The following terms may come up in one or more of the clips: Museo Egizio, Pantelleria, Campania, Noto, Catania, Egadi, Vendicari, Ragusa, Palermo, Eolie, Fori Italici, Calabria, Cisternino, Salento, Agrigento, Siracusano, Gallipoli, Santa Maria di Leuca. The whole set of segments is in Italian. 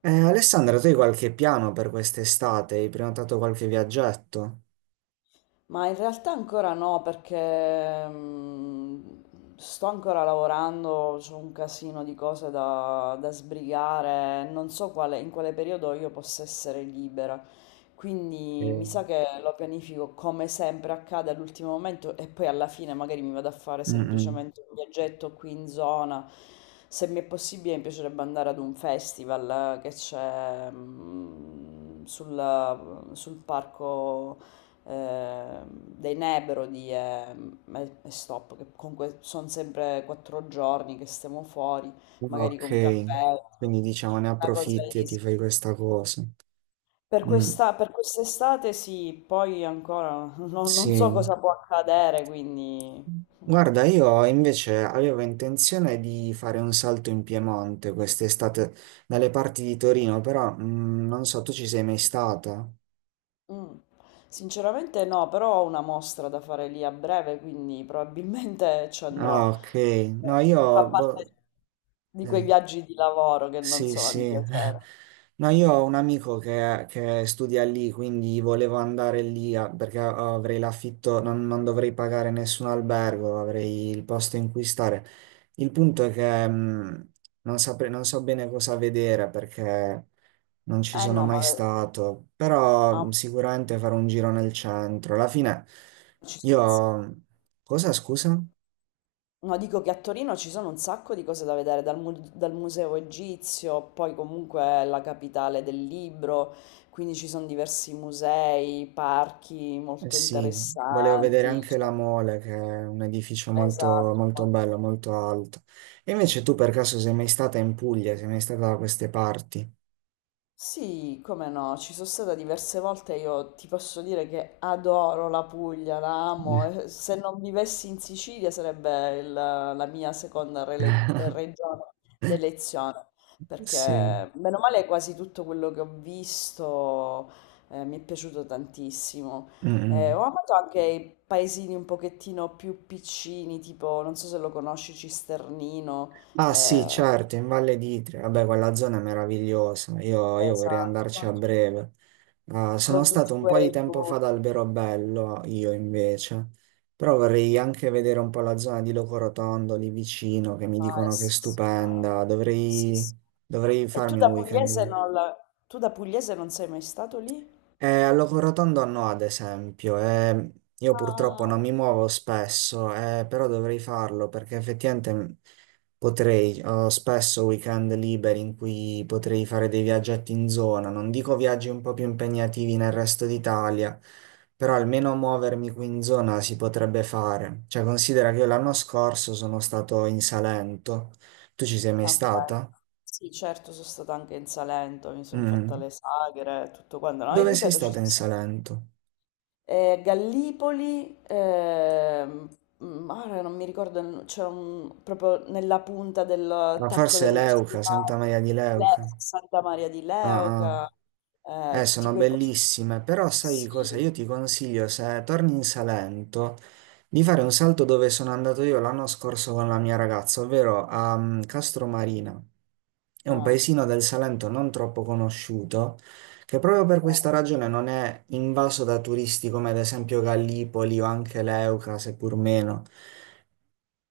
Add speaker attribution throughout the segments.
Speaker 1: Alessandra, tu hai qualche piano per quest'estate? Hai prenotato qualche viaggetto?
Speaker 2: Ma in realtà ancora no, perché sto ancora lavorando, c'ho un casino di cose da sbrigare, non so in quale periodo io possa essere libera. Quindi mi
Speaker 1: Ok.
Speaker 2: sa che lo pianifico come sempre accade all'ultimo momento e poi alla fine magari mi vado a fare
Speaker 1: Mm, mm.
Speaker 2: semplicemente un viaggetto qui in zona. Se mi è possibile, mi piacerebbe andare ad un festival che c'è sul parco dei Nebro di e stop, che comunque sono sempre 4 giorni che stiamo fuori, magari
Speaker 1: Ok,
Speaker 2: con campeggio,
Speaker 1: quindi diciamo ne
Speaker 2: una cosa
Speaker 1: approfitti e ti
Speaker 2: easy.
Speaker 1: fai questa cosa.
Speaker 2: Per
Speaker 1: Mm,
Speaker 2: questa, per quest'estate sì, poi ancora non so
Speaker 1: sì.
Speaker 2: cosa può accadere, quindi.
Speaker 1: Guarda, io invece avevo intenzione di fare un salto in Piemonte quest'estate dalle parti di Torino, però non so, tu ci sei mai stata?
Speaker 2: Mm. Sinceramente no, però ho una mostra da fare lì a breve, quindi probabilmente ci
Speaker 1: Ah,
Speaker 2: andrò.
Speaker 1: ok. No,
Speaker 2: Fa
Speaker 1: io
Speaker 2: parte
Speaker 1: boh.
Speaker 2: di quei
Speaker 1: eh,
Speaker 2: viaggi di lavoro che non
Speaker 1: Sì,
Speaker 2: sono
Speaker 1: sì.
Speaker 2: di piacere.
Speaker 1: No, io ho un amico che studia lì, quindi volevo andare lì perché avrei l'affitto, non dovrei pagare nessun albergo, avrei il posto in cui stare. Il punto è che non saprei, non so bene cosa vedere perché non ci
Speaker 2: Eh
Speaker 1: sono
Speaker 2: no.
Speaker 1: mai stato, però
Speaker 2: Ah,
Speaker 1: sicuramente farò un giro nel centro. Alla fine,
Speaker 2: ci sono un s-
Speaker 1: io... Cosa, scusa?
Speaker 2: No, dico che a Torino ci sono un sacco di cose da vedere, dal Museo Egizio, poi comunque è la capitale del libro, quindi ci sono diversi musei, parchi
Speaker 1: Eh
Speaker 2: molto
Speaker 1: sì, volevo vedere
Speaker 2: interessanti.
Speaker 1: anche
Speaker 2: Cioè,
Speaker 1: la Mole, che è un edificio molto,
Speaker 2: esatto.
Speaker 1: molto bello, molto alto. E invece tu per caso sei mai stata in Puglia, sei mai stata da queste parti?
Speaker 2: Sì, come no, ci sono stata diverse volte, io ti posso dire che adoro la Puglia, la amo, e se non vivessi in Sicilia sarebbe la mia seconda regione d'elezione, perché
Speaker 1: Sì.
Speaker 2: meno male quasi tutto quello che ho visto mi è piaciuto tantissimo. Ho
Speaker 1: Mm-mm.
Speaker 2: amato anche i paesini un pochettino più piccini, tipo, non so se lo conosci, Cisternino.
Speaker 1: Ah sì,
Speaker 2: eh,
Speaker 1: certo, in Valle d'Itria, vabbè, quella zona è meravigliosa, io vorrei andarci a
Speaker 2: Esatto.
Speaker 1: breve. Ah, sono
Speaker 2: Con
Speaker 1: stato
Speaker 2: tutti
Speaker 1: un po' di
Speaker 2: quei
Speaker 1: tempo fa ad
Speaker 2: punti.
Speaker 1: Alberobello, io invece, però vorrei anche vedere un po' la zona di Locorotondo lì vicino, che mi
Speaker 2: Ah, eh
Speaker 1: dicono che è
Speaker 2: sì, sì, no.
Speaker 1: stupenda.
Speaker 2: Sì,
Speaker 1: Dovrei,
Speaker 2: sì.
Speaker 1: dovrei
Speaker 2: E tu
Speaker 1: farmi un
Speaker 2: da
Speaker 1: weekend
Speaker 2: pugliese
Speaker 1: lì.
Speaker 2: non la... Tu da pugliese non sei mai stato lì?
Speaker 1: Al Loco Rotondo no, ad esempio, io purtroppo
Speaker 2: Ah,
Speaker 1: non mi muovo spesso, però dovrei farlo perché effettivamente potrei, ho spesso weekend liberi in cui potrei fare dei viaggetti in zona, non dico viaggi un po' più impegnativi nel resto d'Italia, però almeno muovermi qui in zona si potrebbe fare. Cioè, considera che io l'anno scorso sono stato in Salento, tu ci sei mai
Speaker 2: ok.
Speaker 1: stata?
Speaker 2: Sì, certo, sono stata anche in Salento, mi sono fatta
Speaker 1: Mm.
Speaker 2: le sagre, tutto quanto. No, e
Speaker 1: Dove sei
Speaker 2: ripeto, ci
Speaker 1: stata
Speaker 2: sono
Speaker 1: in
Speaker 2: stata.
Speaker 1: Salento?
Speaker 2: Gallipoli, ehm, ah, ora non mi ricordo, il no- c'è un, proprio nella punta del
Speaker 1: Ma
Speaker 2: tacco
Speaker 1: forse è
Speaker 2: dello
Speaker 1: Leuca, Santa
Speaker 2: Stivale.
Speaker 1: Maria di Leuca.
Speaker 2: Santa Maria di
Speaker 1: Ah, ah.
Speaker 2: Leuca, tutti
Speaker 1: Sono
Speaker 2: quei posti.
Speaker 1: bellissime, però sai cosa?
Speaker 2: Sì,
Speaker 1: Io ti consiglio, se torni in Salento, di fare un salto dove sono andato io l'anno scorso con la mia ragazza, ovvero a Castromarina. È un
Speaker 2: ah,
Speaker 1: paesino del Salento non troppo conosciuto, che proprio per
Speaker 2: ok.
Speaker 1: questa ragione non è invaso da turisti come ad esempio Gallipoli o anche Leuca, seppur meno.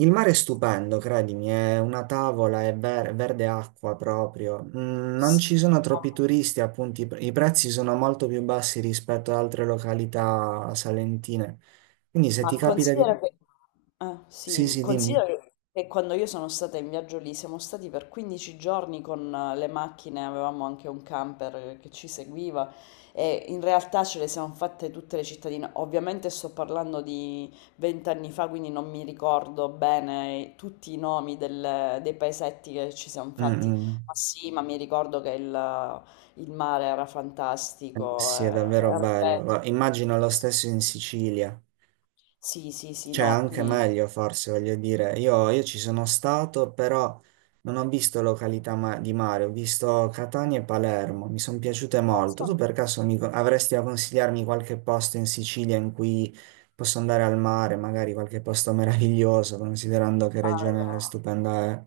Speaker 1: Il mare è stupendo, credimi, è una tavola, è verde acqua proprio. Non
Speaker 2: Sì,
Speaker 1: ci sono troppi
Speaker 2: no.
Speaker 1: turisti, appunto, i prezzi sono molto più bassi rispetto ad altre località salentine. Quindi se ti
Speaker 2: Ma
Speaker 1: capita di...
Speaker 2: considera che, ah,
Speaker 1: Sì,
Speaker 2: sì,
Speaker 1: sì, dimmi.
Speaker 2: considera che quando io sono stata in viaggio lì, siamo stati per 15 giorni con le macchine, avevamo anche un camper che ci seguiva e in realtà ce le siamo fatte tutte le cittadine. Ovviamente sto parlando di 20 anni fa, quindi non mi ricordo bene tutti i nomi dei paesetti che ci siamo
Speaker 1: Mm,
Speaker 2: fatti,
Speaker 1: mm.
Speaker 2: ma sì, ma mi ricordo che il mare era fantastico.
Speaker 1: Sì,
Speaker 2: eh,
Speaker 1: è davvero bello.
Speaker 2: ripeto,
Speaker 1: Immagino lo stesso in Sicilia.
Speaker 2: sì, sì, sì,
Speaker 1: Cioè,
Speaker 2: no,
Speaker 1: anche
Speaker 2: qui.
Speaker 1: meglio forse, voglio dire. Io ci sono stato, però non ho visto località di mare, ho visto Catania e Palermo, mi sono piaciute molto.
Speaker 2: Adesso
Speaker 1: Tu
Speaker 2: no.
Speaker 1: per caso avresti a consigliarmi qualche posto in Sicilia in cui posso andare al mare, magari qualche posto meraviglioso, considerando che regione
Speaker 2: Allora,
Speaker 1: stupenda è.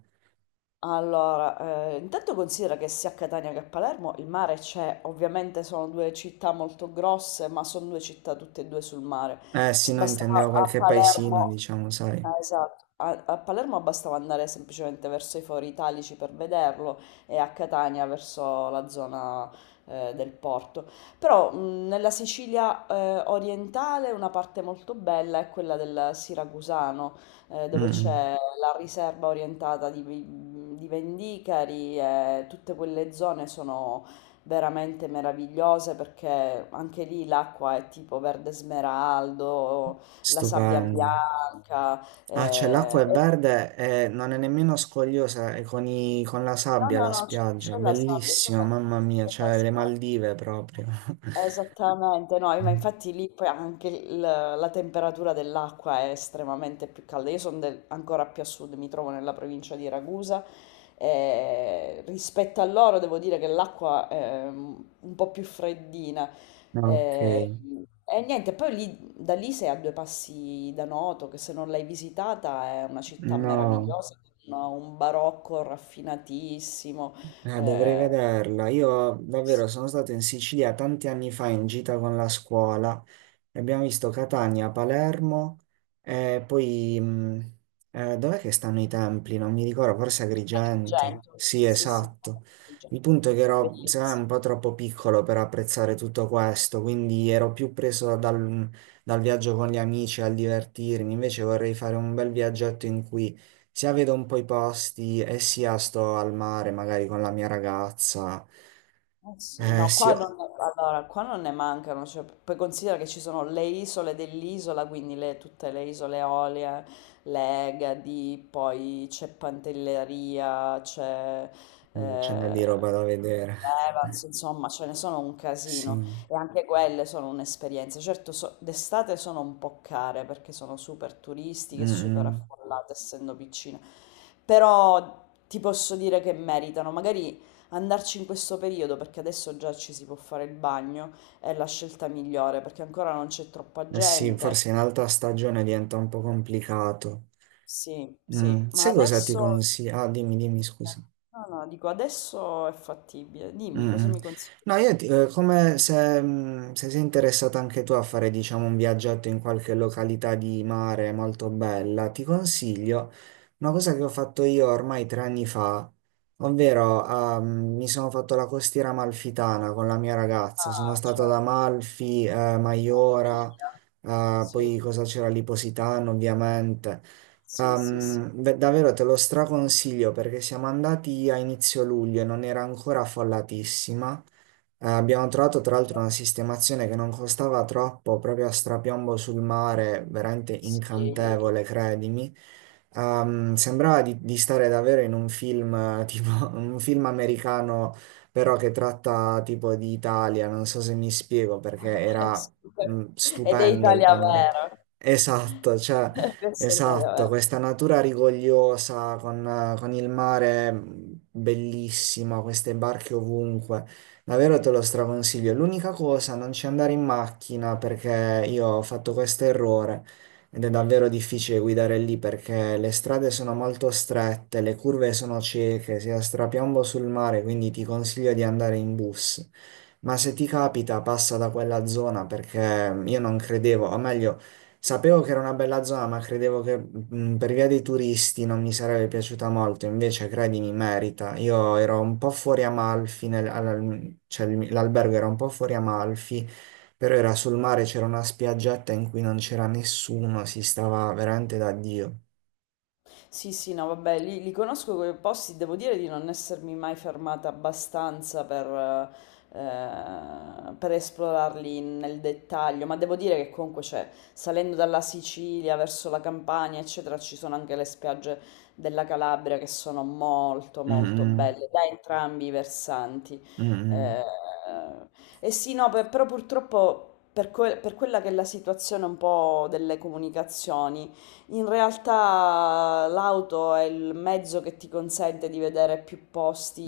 Speaker 2: intanto considera che sia a Catania che a Palermo il mare c'è, ovviamente sono due città molto grosse, ma sono due città tutte e due sul mare.
Speaker 1: Eh sì, no,
Speaker 2: Bastava
Speaker 1: intendevo
Speaker 2: a
Speaker 1: qualche paesino,
Speaker 2: Palermo,
Speaker 1: diciamo, sai.
Speaker 2: ah, esatto, a Palermo bastava andare semplicemente verso i Fori Italici per vederlo e a Catania verso la zona del porto. Però nella Sicilia orientale una parte molto bella è quella del Siracusano dove
Speaker 1: Mm,
Speaker 2: c'è la riserva orientata di Vendicari e tutte quelle zone sono veramente meravigliose perché anche lì l'acqua è tipo verde smeraldo, la sabbia
Speaker 1: stupendo.
Speaker 2: bianca.
Speaker 1: Ah, cioè
Speaker 2: eh,
Speaker 1: l'acqua è
Speaker 2: e-
Speaker 1: verde e non è nemmeno scogliosa, è con la
Speaker 2: No,
Speaker 1: sabbia
Speaker 2: no,
Speaker 1: la
Speaker 2: no, c'è
Speaker 1: spiaggia,
Speaker 2: c'è la sabbia, c'è
Speaker 1: bellissimo,
Speaker 2: la,
Speaker 1: mamma mia,
Speaker 2: c'è la
Speaker 1: cioè le
Speaker 2: sabbia.
Speaker 1: Maldive proprio.
Speaker 2: Esattamente, no, ma infatti lì poi anche la temperatura dell'acqua è estremamente più calda. Io sono ancora più a sud, mi trovo nella provincia di Ragusa. E rispetto a loro devo dire che l'acqua è un po' più freddina.
Speaker 1: Ok,
Speaker 2: Eh, E, niente, poi lì, da lì sei a due passi da Noto, che se non l'hai visitata è una città
Speaker 1: no,
Speaker 2: meravigliosa, con un barocco raffinatissimo.
Speaker 1: dovrei
Speaker 2: eh,
Speaker 1: vederla. Io davvero sono stato in Sicilia tanti anni fa in gita con la scuola. Abbiamo visto Catania, Palermo, e poi dov'è che stanno i templi? Non mi ricordo, forse
Speaker 2: A
Speaker 1: Agrigento.
Speaker 2: Agrigento,
Speaker 1: Sì,
Speaker 2: sì, sì,
Speaker 1: esatto.
Speaker 2: Agrigento.
Speaker 1: Il punto è che ero, secondo me,
Speaker 2: Bellissi
Speaker 1: un po' troppo piccolo per apprezzare tutto questo, quindi ero più preso dal, viaggio con gli amici, al divertirmi. Invece vorrei fare un bel viaggetto in cui sia vedo un po' i posti e sia sto al mare, magari con la mia ragazza.
Speaker 2: Eh sì, no,
Speaker 1: Sì,
Speaker 2: qua non
Speaker 1: oh,
Speaker 2: ne, allora, qua non ne mancano, cioè, poi considera che ci sono le isole dell'isola, quindi tutte le isole Eolie, le Egadi, poi c'è Pantelleria, c'è
Speaker 1: c'è una
Speaker 2: eh,
Speaker 1: di roba da vedere.
Speaker 2: l'Evans, insomma, ce ne sono un casino
Speaker 1: Sì.
Speaker 2: e anche quelle sono un'esperienza. Certo, d'estate sono un po' care perché sono super
Speaker 1: Mm,
Speaker 2: turistiche, super
Speaker 1: mm.
Speaker 2: affollate, essendo piccine, però ti posso dire che meritano, magari andarci in questo periodo, perché adesso già ci si può fare il bagno, è la scelta migliore, perché ancora non c'è troppa
Speaker 1: Eh sì,
Speaker 2: gente.
Speaker 1: forse in alta stagione diventa un po' complicato.
Speaker 2: Sì, sì, ma
Speaker 1: Sai cosa ti
Speaker 2: adesso.
Speaker 1: consiglio? Ah, dimmi, dimmi, scusa.
Speaker 2: No, no, dico adesso è fattibile. Dimmi, cosa
Speaker 1: Mm.
Speaker 2: mi consigli?
Speaker 1: No, come se, se sei interessata anche tu a fare, diciamo, un viaggetto in qualche località di mare molto bella, ti consiglio una cosa che ho fatto io ormai 3 anni fa, ovvero mi sono fatto la costiera amalfitana con la mia ragazza. Sono
Speaker 2: Ah,
Speaker 1: stato ad
Speaker 2: certo,
Speaker 1: Amalfi, Maiora,
Speaker 2: famiglia. Sì,
Speaker 1: poi cosa c'era lì? Positano, ovviamente.
Speaker 2: sì, sì, sì,
Speaker 1: Davvero te lo straconsiglio perché siamo andati a inizio luglio e non era ancora affollatissima. Abbiamo trovato tra l'altro una sistemazione che non costava troppo, proprio a strapiombo sul mare, veramente
Speaker 2: sì.
Speaker 1: incantevole, credimi. Sembrava di stare davvero in un film, tipo un film americano, però che tratta tipo di Italia, non so se mi spiego, perché
Speaker 2: Eh,
Speaker 1: era
Speaker 2: sì, per- Ed è
Speaker 1: stupendo il
Speaker 2: Italia
Speaker 1: panorama.
Speaker 2: vera.
Speaker 1: Esatto, cioè,
Speaker 2: Questa è Italia
Speaker 1: esatto,
Speaker 2: vera.
Speaker 1: questa natura rigogliosa con il mare bellissimo, queste barche ovunque. Davvero te lo straconsiglio. L'unica cosa, non ci andare in macchina perché io ho fatto questo errore ed è davvero difficile guidare lì perché le strade sono molto strette, le curve sono cieche, si ha strapiombo sul mare, quindi ti consiglio di andare in bus. Ma se ti capita, passa da quella zona perché io non credevo, o meglio, sapevo che era una bella zona, ma credevo che per via dei turisti non mi sarebbe piaciuta molto, invece credimi, merita. Io ero un po' fuori Amalfi, cioè l'albergo era un po' fuori Amalfi però era sul mare, c'era una spiaggetta in cui non c'era nessuno, si stava veramente da Dio.
Speaker 2: Sì, sì, no, vabbè, li conosco quei posti, devo dire di non essermi mai fermata abbastanza per esplorarli nel dettaglio, ma devo dire che comunque c'è, salendo dalla Sicilia verso la Campania, eccetera, ci sono anche le spiagge della Calabria che sono molto, molto
Speaker 1: Mm,
Speaker 2: belle da entrambi i versanti.
Speaker 1: mm, mm,
Speaker 2: Eh, e sì, no, però purtroppo per quella che è la situazione un po' delle comunicazioni, in realtà l'auto è il mezzo che ti consente di vedere più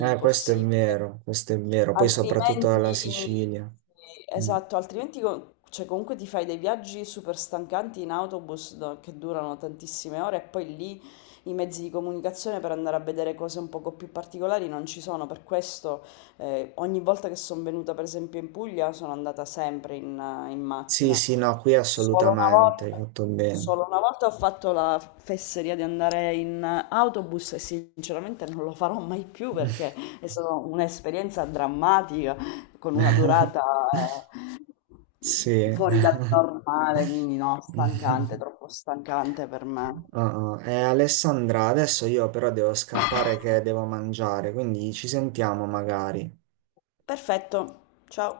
Speaker 1: mm. Questo è
Speaker 2: possibili.
Speaker 1: vero, questo è vero. Poi soprattutto
Speaker 2: Altrimenti,
Speaker 1: alla Sicilia.
Speaker 2: sì,
Speaker 1: Mm.
Speaker 2: esatto, altrimenti cioè, comunque ti fai dei viaggi super stancanti in autobus che durano tantissime ore e poi lì i mezzi di comunicazione per andare a vedere cose un poco più particolari non ci sono. Per questo ogni volta che sono venuta per esempio in Puglia sono andata sempre in
Speaker 1: Sì,
Speaker 2: macchina.
Speaker 1: sì, no, qui
Speaker 2: Solo una
Speaker 1: assolutamente, hai
Speaker 2: volta,
Speaker 1: fatto bene.
Speaker 2: solo una volta, ho fatto la fesseria di andare in autobus e sinceramente non lo farò mai più perché. È stata un'esperienza drammatica con una durata
Speaker 1: Sì.
Speaker 2: fuori dal normale, quindi no, stancante, troppo stancante per me.
Speaker 1: Alessandra, adesso io però devo scappare che devo mangiare, quindi ci sentiamo magari.
Speaker 2: Perfetto, ciao.